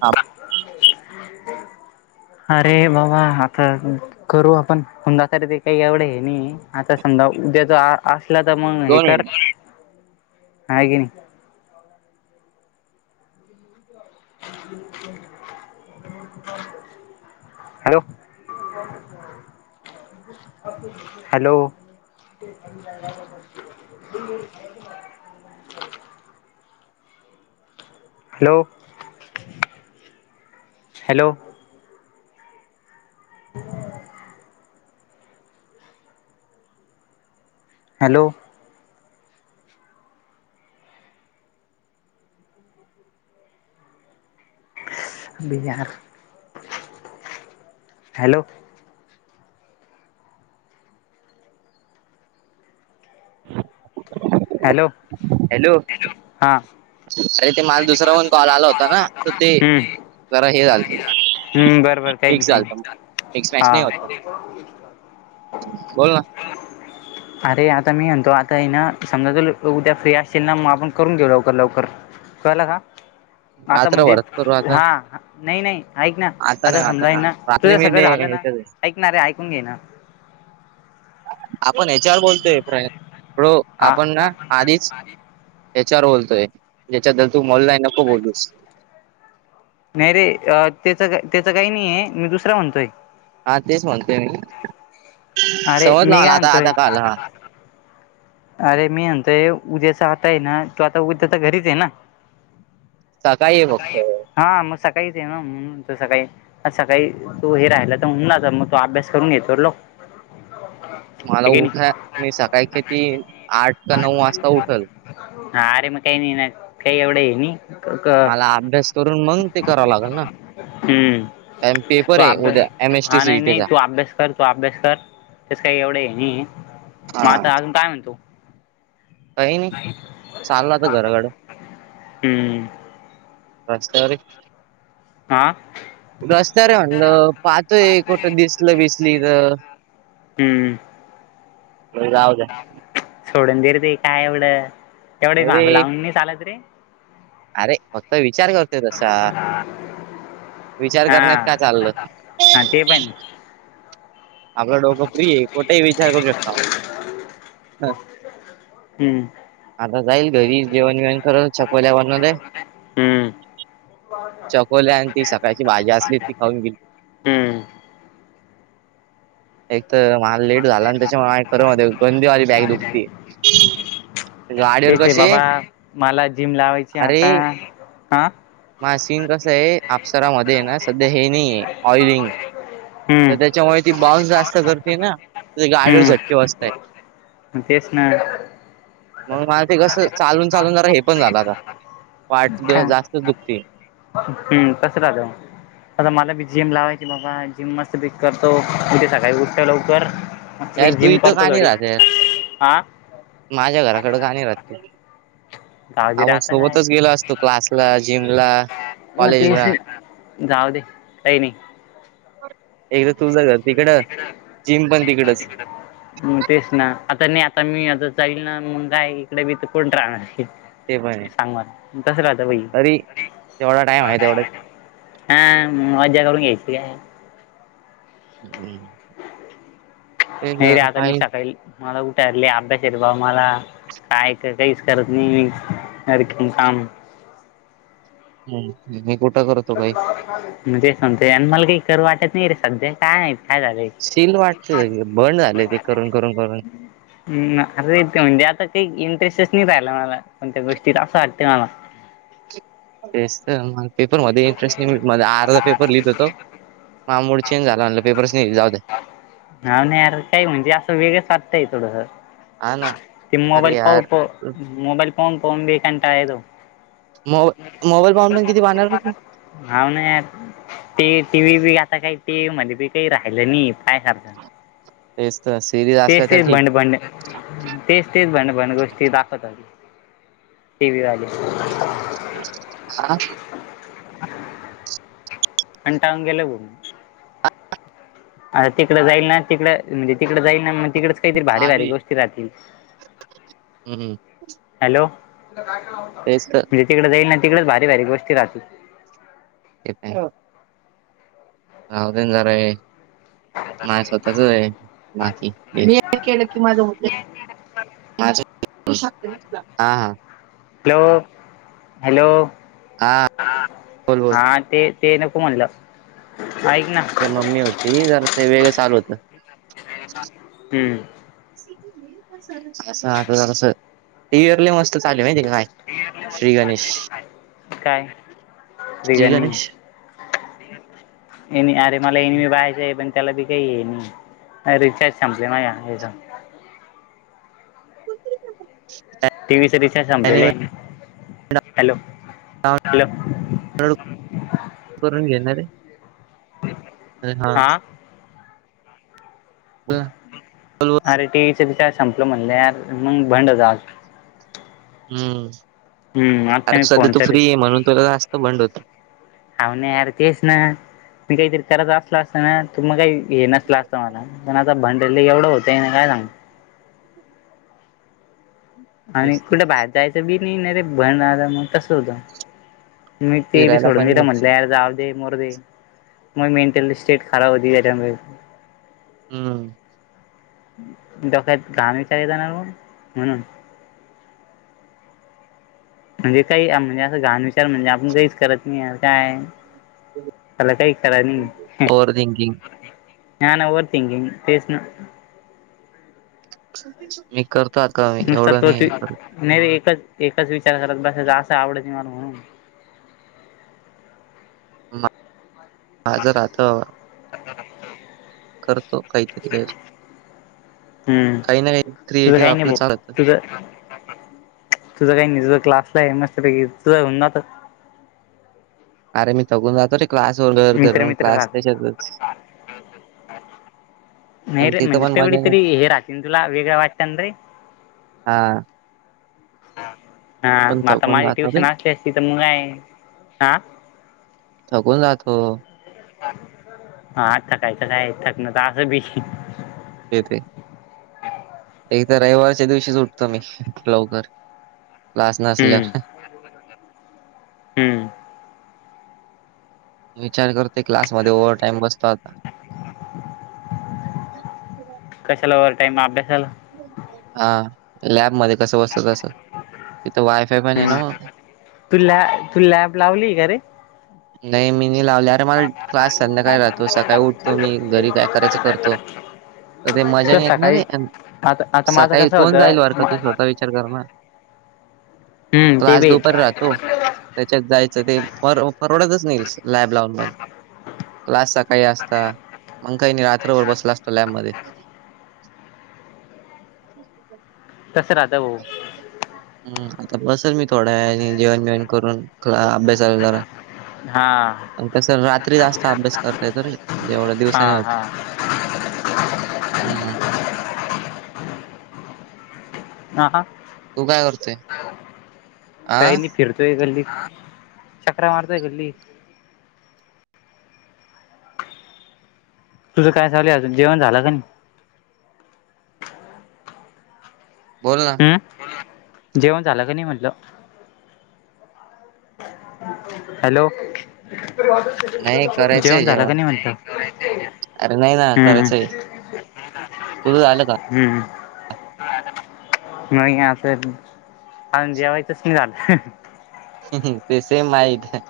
ह. अरे बाबा आता करू आपणख ते काही एवढे आहे नाही आता समजा उद्या जो आ. असला तर मग हे दोन कर मिनिट आहे की नाही. हो. [inaudible] Hello. Hello. [inaudible] Hello hello. [inaudible] Hello. Bihar hello. Hello. Hello हां अरे ते मला दुसराहन कॉल आला होता ना त ते हम्म जरा हे झालं हम्म बरोबर काही नाही मिक्स काही झालं नाही. मिक्स मॅच हा. नाही होत बोल ना. ह. अरे आता मी म्हणतो आता ना समजा तु उद्या फ्री असतीलल ना मग आपण करून घेऊ लवकर लवकर कळलं का आता म्हणजे रात्रभर करू आता हा नाही नाही. ऐक ना आता नाही समजाई नाही. ना तुझ रात्री मी सगळं डे झालं ना ह्याच्यात आहे. ऐकणारे ऐकून घे ना. आपण हच्यावर बोलतोय प्रय हा आपण ना आधीच त्याच्यावर बोलतोय त्या्याच्या तू बोललाय नको बोलूस नाही रे त्याच का त्याच काही नाही आहे मी दुसरा म्हणतोय. हा तेच म्हणतेोय मी अरे समज न मी आला काय आता म्हणतोय आता काल हा. अरे मी म्हणतोय उद्याचा आताय ना तो आता उद्या तर घरीच आहे ना. काय आहे फक्त हा मग सकाळीच आहे ना म्हणून सकाळी असं काही तू हे राहिला तरन मग तो अभ्यास करून घेतो लोक. मला उठा मी सकाळ खेती आठ का नऊ वाजता उठल. अरे मग काही नाही काही एवढं आहे नाही. मला अभ्यास करून मग ते करावं लागेल ना. कारण हम्म पेपर तू आहे उद्या एम अभ्यास एस टी हा नाही नाही सीईटीचा तू अभ्यास कर तू अभ्यास कर तस काय एवढं नाही मग हा. आता अजून काय म्हणतो काही नाही चाललं आता घराकड हम्म रस्त्यावरर हे आह रस्त्यावर हाय म्हणलं पाहतोय कुठं दिसल बीसली तर हम्म जाऊद्या सोडून दे रे काय एवढं एवढे नाही मागू रे लावून नाही चालत रे अरे फक्त विचार करतो तसा विचार हा करण्यात का चालल हा ते पण आपलं डोकं फ्री आहे कुठेही विचार करू शकतावं हम्म आता जाईल घरी जेवण बिवण करत चकोल्या बनवलंय हम्म चकोले आणि ती सकाळची भाजी असली ती खाऊन गेली हम्म एक तर मला लेट झाला आणि त्याच्यामुळे माझ खरं होते गंदीवाली बॅक दुखती ते ते बाबा मला जिम लावायची आता ह माझी चीन कसं आहे अप्सरामध्ये हे ना सध्या हे नाही आहे ऑइलिंग तर त्याच्यामुळे ती बाउन्स जास्त करते ना तर ते [unintelligible] गाडीवर झटके बसताय हम् मग मला ते कस चालून चालून जरा हे पण झालं आता पाट का जास्तच दुखते हम्म कस राहत आता मला बी जेम लावायची बाबा जिम मस्त पैकी करतो उद्या सकाळी उठत लवकर मस्त यार तू जिम इथं का करतो नाही थोडी राहत यार हा माझ्या घराकडं गाणी राहतो [unintelligible] दाजी राहत काय असतो क्लासला जिमला मग कॉलेजला त्यासनी जाऊ दे काही नाही एकदा तुझ तिकड जिम पण तिकडच म तेच ना आता नाही आता मी आता जाईल ना मग काय इकडे बी तर कोण राहणार पण आहे ते सांग म कस राहत बई तरी जेवढा टाइम आहे तेवढा हा मज्या करून घ्यायची काय हम्म ते नाही रे जरा आता मी पाहि सकाळी मला उठले अभ्यासेत बा मला काय का काहीच करत नाही मी रेखीव काम ह मी कुठं करतो काही मग ते सांगतेय आणि मला काही करू वाटत नाही रे सध्या काय काय झालंय शील वाटते बद झालय ते करून करून करून अरे ते म्हणजे आता काही इंटरेस्टच नाही राहिला मला कोणत्या गोष्टीत असं वाटतं मला तेच तर मग पेपरमध्ये इंटरेस्ट नाही माझा अर्धा पेपर लिहित होतो माझा मूड चेन्ज झाला म्हलं पेपर्स नाही जाऊत नाव नाही तर काही म्हणजे असं वेगलच वाटतंय थोडंसं हा ना ते मोबाईल अरे पाहून यार पाहून मोबाईल पाहून बि कंटाळलो मोबा मोबाईल पाहून पण किती बांणारल तु हा नाही ते टी व्ही बी आता काही ते मध्ये बी काही राहिलं नाहीत तेच तर सिरीज असल्या तेच तर तेच ठीक भंड भंड तेच तेच भंड भंड गोष्टी दाखवतात टी व्ही वाले आ कंटाळून गेलोय बघ आ तिकडं जाईल ना तिकडं म्हणजे तिकडं जाईल ना मग तिकडडेच काहीत भारी चालू भारी आहे गोष्टी राहतील हम्म हॅलो तेच तर तिकडे जाईल ना तिकडेच भारी गोष्ट राहतील ते रावदन जरा आहे माय स्वतःच आहे माफी. केलं की माझ तु हॅलो हॅलो हा बोल बोल हा ते ते नको म्हणलं ऐक ना ते मम्मी होती जरा ते वेगळं चालू होतं [inaudible] हम्म अस आता झा इयरली मस्त चालू माहिती का काय? श्री गणेश काय श्री बिघाणी गणेश ए अरे मला एन मी वहायच आहे पण त्याला बी काही आहे रिचार्ज संपले ना या या [unintelligible] ु टी व्ही चे रिचार्ज संपलेलं आहे हॅलो हॅलो करून घेणार रे हा बरं अरे टीव्हीच रिचार्ज संपल म्हणलेर मग भंड जा हम्म हम्म आता मी कारक सध्या फोन तू तरी फ्री आहे म्हणून तुला जास्त बंड होत हा नाही यार तेच ना मी काहीतरी करायत असला असता ना तू मग काही येणच ला असतं मला पण आता भांडला एवढं होतं नाही काय सांग आणि तेच तर कुठे बाहेर जायचं बी नाही ना रे भणला मग तसं होतं मी ते बी फिरायला सोडून दि पण र म्हटलंर जा मरू दे मग मेंटल स्टेट खराब होती हम्म डोक्यात घाण विचारले येतात ना ओ म्हणून म्हणजे काही म्हणजे असं घाण विचार म्हणजे आपण काहीच करत नाही काय मला काही करा नाही ओव्हर थिंकिंग नाही ना ओवर थिंकिग तेसन मी कर नुसता तोच नाही रे एकच एकच विचार करत बस असं आवड मला म्हणून माझ आस ह हा ह हा करतो काहीतरी हम्म काही ना काही तुझ क्रिएटिव्ह राहीगे आपलं चालत भाऊतुझ तुझं काही नाही तुझा क्लासला आहे मस्तपैकी तुझं होऊन ना अरे मी थकून न जातो रे क्लास वर मित्र घर मित्र क्लास राहत त्याच्यातच पण नाही तिथं म्हणजे पण तेवढी मजा नाही तरी हे रान तुला वेगळं वाटत ना रे हा हा पण मग आता थकून माझी जातो रे ट्युशन असली असली असती त तर मग आहे हा थकून जातो हा आज थकायचं काय क ना तर असं बी ते ते एक तर रविवारच्या दिवशी उटतो मी लवकर क्लास हम्म नसल्यावर हम्म विचार करते क्लासमध्ये ओव्हर टाईम बसतो आता कशाला व टाईम अभ्यासाला हा लॅब मध्ये कसं बसत तस तिथं वायफाय पण आहे हम्म ना मग तू लॅ तू लॅब लावली कारे? नाही मी नाही लावले अरे मला क्लास संध्याकाळी राहतो सकाळी उठतो मी घरी काय करायचं करतो. ते मजा तुला नाही येतणार सकाळी रे? आता आता माझं सकाळी कसं कोण जाईल होतं वार का तू स्वतः विचार कर ना. हम्म ते क्लास बी ये. दुपारी राहतो त्याच्यात जायचं ते पर परवडतच नाही तसं. लॅब लावून मण क्लास सकाळी असता मग काही रात्रभर बसला असतो लॅबमध्ये तसं राहत भाऊ. हम् आता बसेल मी थोड्या वेळानी जेवणे बीवण करून अभ्यासाला जरा. हा तस रात्री जास्त अभ्यास करता येतो रे जेवढ्या हा दिवसानी होत हा [inaudible] हम्म ह हा. तू काय करतोय? आ काही फिरतोय गल्लीत चकऱ्या मारतोय गल्लीत. तुझं काय झालंय अजून जेवन झालं का नाही? बोल ना ह जेवण झालं का नाही म्हटलं? हॅलो नाही करायचंय जेवण झालं का जेवण नाही म्हणत अरे नाही ना हम्म हम्म. करायचंय तुझं झालं का? हम्म म नाही अ जेवायचंच नाही झालं. ते सेम माया इथ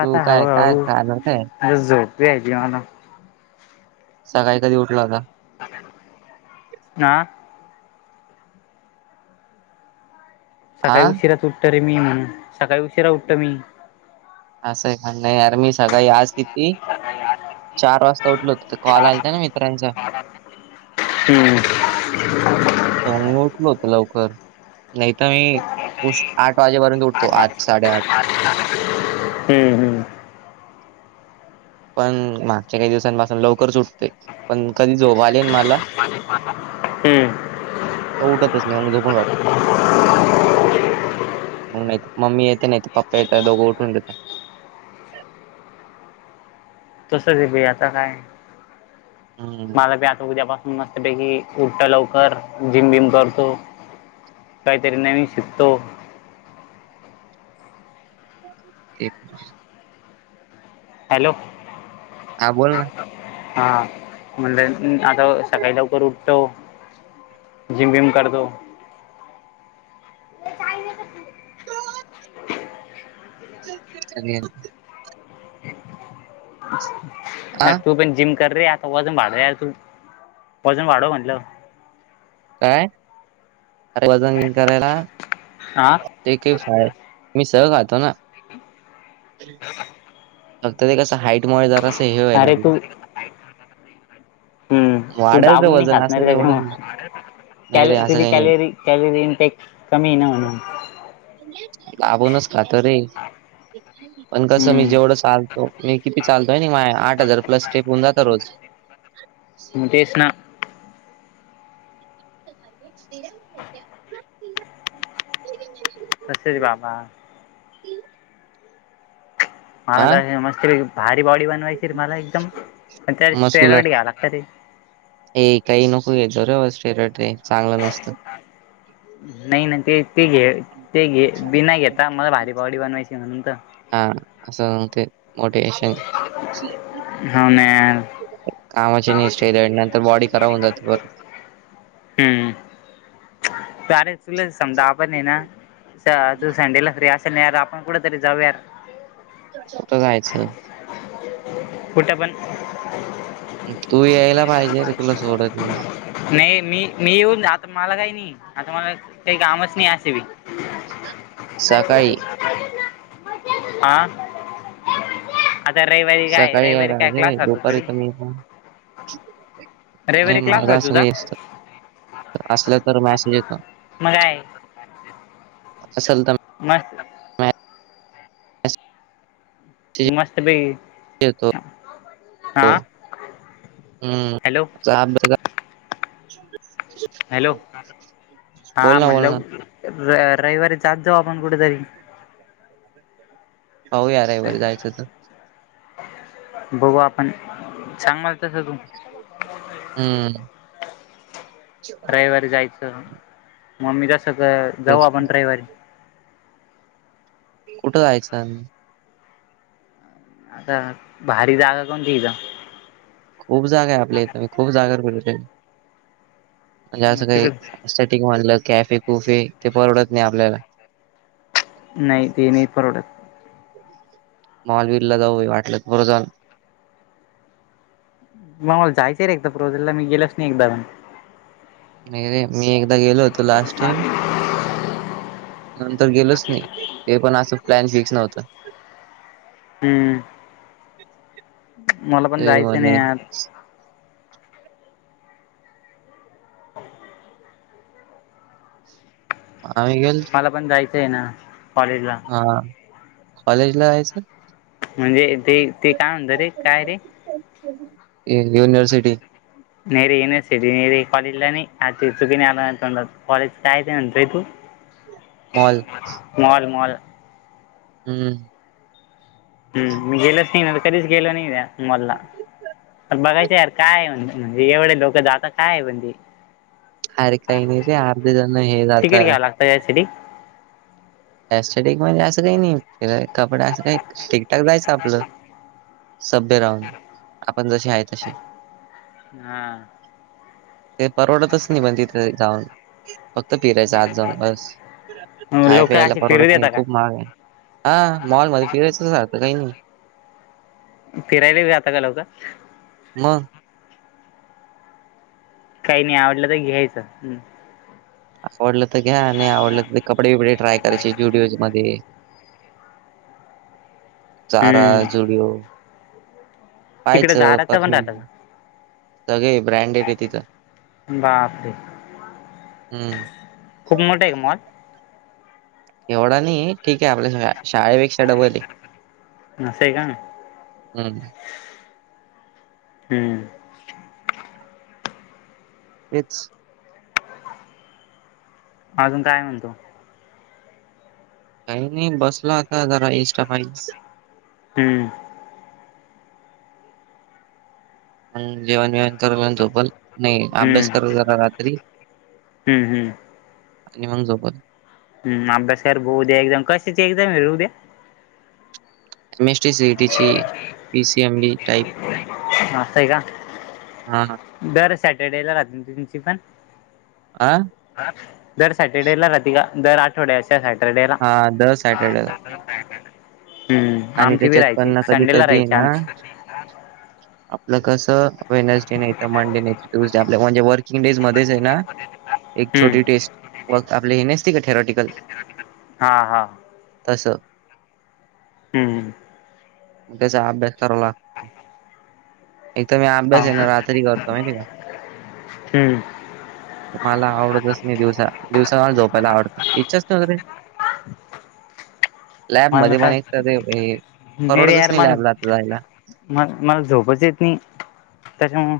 तू काय हहू काय हहू खाणार काय म्हण झोपय त मला. सकाळी कधी उठला होता. आ हा सकाळी उशीराच उठत रे मी म्हणून सकाळी उशिरा उठत मी. असंही काण नाही आर मी सकाळी आज किती चार वाजता उठलो होत ते कॉल आलता ना मित्रांचा. हम्म मी उठलो होत लवकर नाही तर मी आठ वाजेपर्यंत उठतो आठ साडेआठ [inaudible] हम्म हम्म पण मागच्या काही दिवसांपासून लवकर सुटते पण कधी झोप आले न मला [inaudible] उठतच नाही झोपून राहतो. मग नाही मम्मी येते नाही त पप्पा येत दोघं उठून घेतात. तसंच आहे भई आता काय? हम्म मला पी आता उद्यापासून मस्त पैकी उठत लवकर जिम बिम करतो. काहीतरी नवीन शिकतो. ते हॅलो हा बोल ना हा म्हणलं आता सकाळी लवकर उठतो. जिम विम करतो. [inaudible] [unintelligible] अ हा तू पण जिम कर रे आता वजन वाढव यार तू वजन वाढव म्हटलं. काय वजन करायला हा ते काही फाय मी सह खातो ना फक्त ते कसं हाईटमुळे जरास हे व्हायलाला नाही का हम्म तू वाढेल रे दाबून नाही वजन खातणार असं का एवढं नाही कॅल रे असं तुझी काही नाही. कॅलोरी त्यावे इनपेक कमी नाही म्हणार लाबूनच का तर रे पण कसं मी हम्म. जेवढं चाल त मी किती चालतोय मा आठ हजार प्लस टेप होऊ जात रोज म तेच ना अे शिरमत्या तसेच बाबा मला हा तर मस्त भारी बॉडी बनवायची मला एकदमण त्या स्टेरट मस्कुलर घ्या लागत ते ए काही नको घेतो रे बाेरटे चांगलं नसतं नाही नाही ते ते घे ते घे बी नाही घेता मला भारी पावडी बनवायची म्हणून तर हा असं म्हते मोटिशन हन कामाची निष आणि नंतर बॉडी खराब होन जाते हम्म सरेच तुला समजा आपण ये ना तू संडेला फ्री असेल नाही यार आपण कुठ तरी जाऊयार होत जायचं उठपन तू यायला पाहिजे रे तुला सोडत नाही मी मी येऊन आता मला काही नाही आता मला काही कामच नाही असेवी सकाळी हा आता रविवारी काय ार रविवारी काय आहेज ना क्लास राहतो दुपारी थोडी तर म नाही रविवारी क्लास माझा राहतो असं तुझा काही असत असलं तर मॅसेज येत मग काय असल तर मस् मेसेज मस्त भ हो हम् हॅलो साब का हॅलो हा बोल ना बोल म्हणलं ना रयवर जाात जाऊ आपण कुठेतरी हो यार आहे बर जायचं तर बघू आपण चांग म तस तू हम्म रविवारी जायचं मग मी जस जाऊ तेच आपण रविवारी कुठं जायचं आता भारी जागा कोणतीथ खूप जागा आहे आपल्या इथ म खूप जागा म्हणजे मग असं तिकड काहीट म्हणलं कॅफे कुफे ते परडत नाही आपल्याला नाही दे नाही प्रोडक्ट मॉल विल ला जाऊ वाटलं पुरं जाऊन मग मला जायचं आहे र एक तर प्रोजलला मी गेलच नाही एकदाण नाही रे मी एकदा गेलो होतो लास्ट टाईम नंतर गेलोच नाही ते पण असं प्लॅन फिक्स नव्हतं हम्म मला पण ते जायचं नाही म्हणे आ आम्ही गेल मला पण जायचं आहे ना कॉलेज ला हा कॉलेज ला यायचं म्हणजे ते ते काय म्हणत रे, काय रे? [unintelligible] युनिवर्सिटी नाही रे युनिव्हर्सिटी नेरीे कॉलेजला नाही आ चुकीने आला तोंडात. कॉलेज काय ते म्हणतोय तू? [inaudible] मॉल. मॉल. मॉल. हम्म. हम्म मी गेलच नाही ना. कधीच गेल नाही त्या मॉलला. बघायचं यार काय म्हण म्हणजे, एवढे लोक जात काय हाय म्हणजे? अरे काही नाही रे. अर्धे जण हे जात [unintelligible] [unintelligible] क म्हणजे असं काही नाही कपडे असं काही ठीकठाक जायचं आपलं. सभ्य राहून. आपण जसे आहे तसे. हा. ते परवडतच नाही पण तिथं जाऊन. फक्त फिरायचं. आज जाऊन बस. खाय, लोक प्यायला असे फिरू परवडत नाही. देता का खूप महाग आहे. हा. मॉल मध्ये फिरायचं सारखं काही नाही. फिरायला जात का लोक? मग. काही नाही आवडलं तर घ्यायचं. आवडलं तर घ्या आणि आवडलं तर कपडे बिपडे ट्राय करायचे जुडिओज मध्ये. चारा, हम्म जुडीओ. तिकडे पायचं झाडाचं पण परफ्युम. राहतं का सगळे ब्रँड येते तिथं. बापरे! हम्म. खूप मोठा हेका मॉल? एवढा नाही. ठीक आहे. आपल्या शाळे शडवले. असं आहे का हम्. हम्म. हेच. अजून काय म्हणतो? काही नाही बसला आता होता एस्ट्रा [unintelligible] हम्म. हम. जीवुन येवुन. थोड्या वेळानं झोपण. नाही हम्म अभ्यास करत जरा रात्री - - हम्म हम्म आणि मग झोपण. हम्. अभ्यास कर बु उद्या एक्झाम कशाची एक्झाम हाय ऊद्या? एम एसटी सीटी ची. P CM B type. [unintelligible] म असं हाय का? हा दर सॅटर्डेला राहते तुमची पण? आं. जर सॅटर्डे ला राती का? दर आठवड्या त्या सॅटर्डेला हा दर सॅटर्डेला [unintelligible] हम्. आणि आमची बी त्याच्यात पण राहायची. ना कधी संडेला कधी आहे राहायची ना आमची. आपलं कसं वेनसडे नाहीत, मंडे नाही त, ट्युजडे आपल्या म्हणजे वर् - - [unintelligible] डेज मध्येच हेना, एक हम्म छोटी टेस्ट व आपले हे नसते का थेरॉटिकल? हां. हा. तसं. हम् हं. त्याचा अभ्यास करावा ला - - एक तर मी आप हा बस ना राात्री करतोम का हम्म मला आवडतच नाही दिवसा दिवसा झोपायला आवडत इच्छाच नवे लॅब मला मध्ये पण का एक तर ते रे परवडतच यार नाही लॅब मला लात जायला म मला झोपच येत नाही त्याच्यामु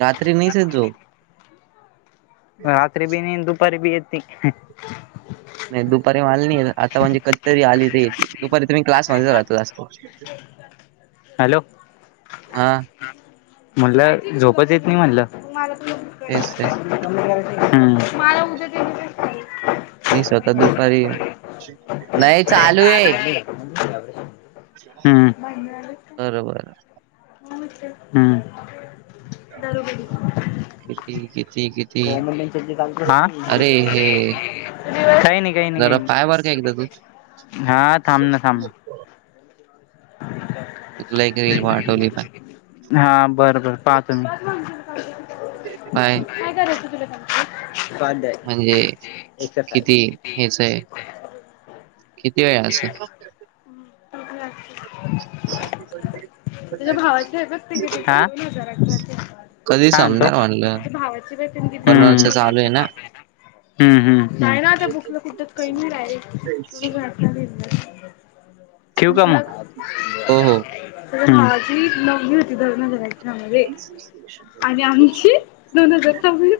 रात्री नाही स जो रात्री बी नाही दुपारी बी येत नाही दुपारी मली नाही आता म्हणजे कत्तरी आलीच येती दुपारी तुम्ही क्लासमध्येध्येच राहतो जास्तो हॅलो म्हटलं झोपत येत नाही म्हणलं तेच तेच मला उद्या मी स्वतः दुपारी नाही चालू आहे [unintelligible] हम्म बरोबर हम् किती किती किती हो म्ह अरे हे काय नाही काही नाही काही जरा पाय बर का एकदा तू नाही हा थांब ना थांब ना एकक रेलठवली पण हा बरं बर पाहतो मी पाय कंप्लीट म्हणजे एक्सरसाइज किती हेच आहे किती आहे अस प आहे बघ ते कितीचे दोन हजाराचे ब काय म्हणतो बनवायचं चालू आहे ना नाही ना आता बुकला खुद् कमी रा आहेल घ ठेव का मग हो हो माझी नव होती द आणि आमची दोन हजार चौवी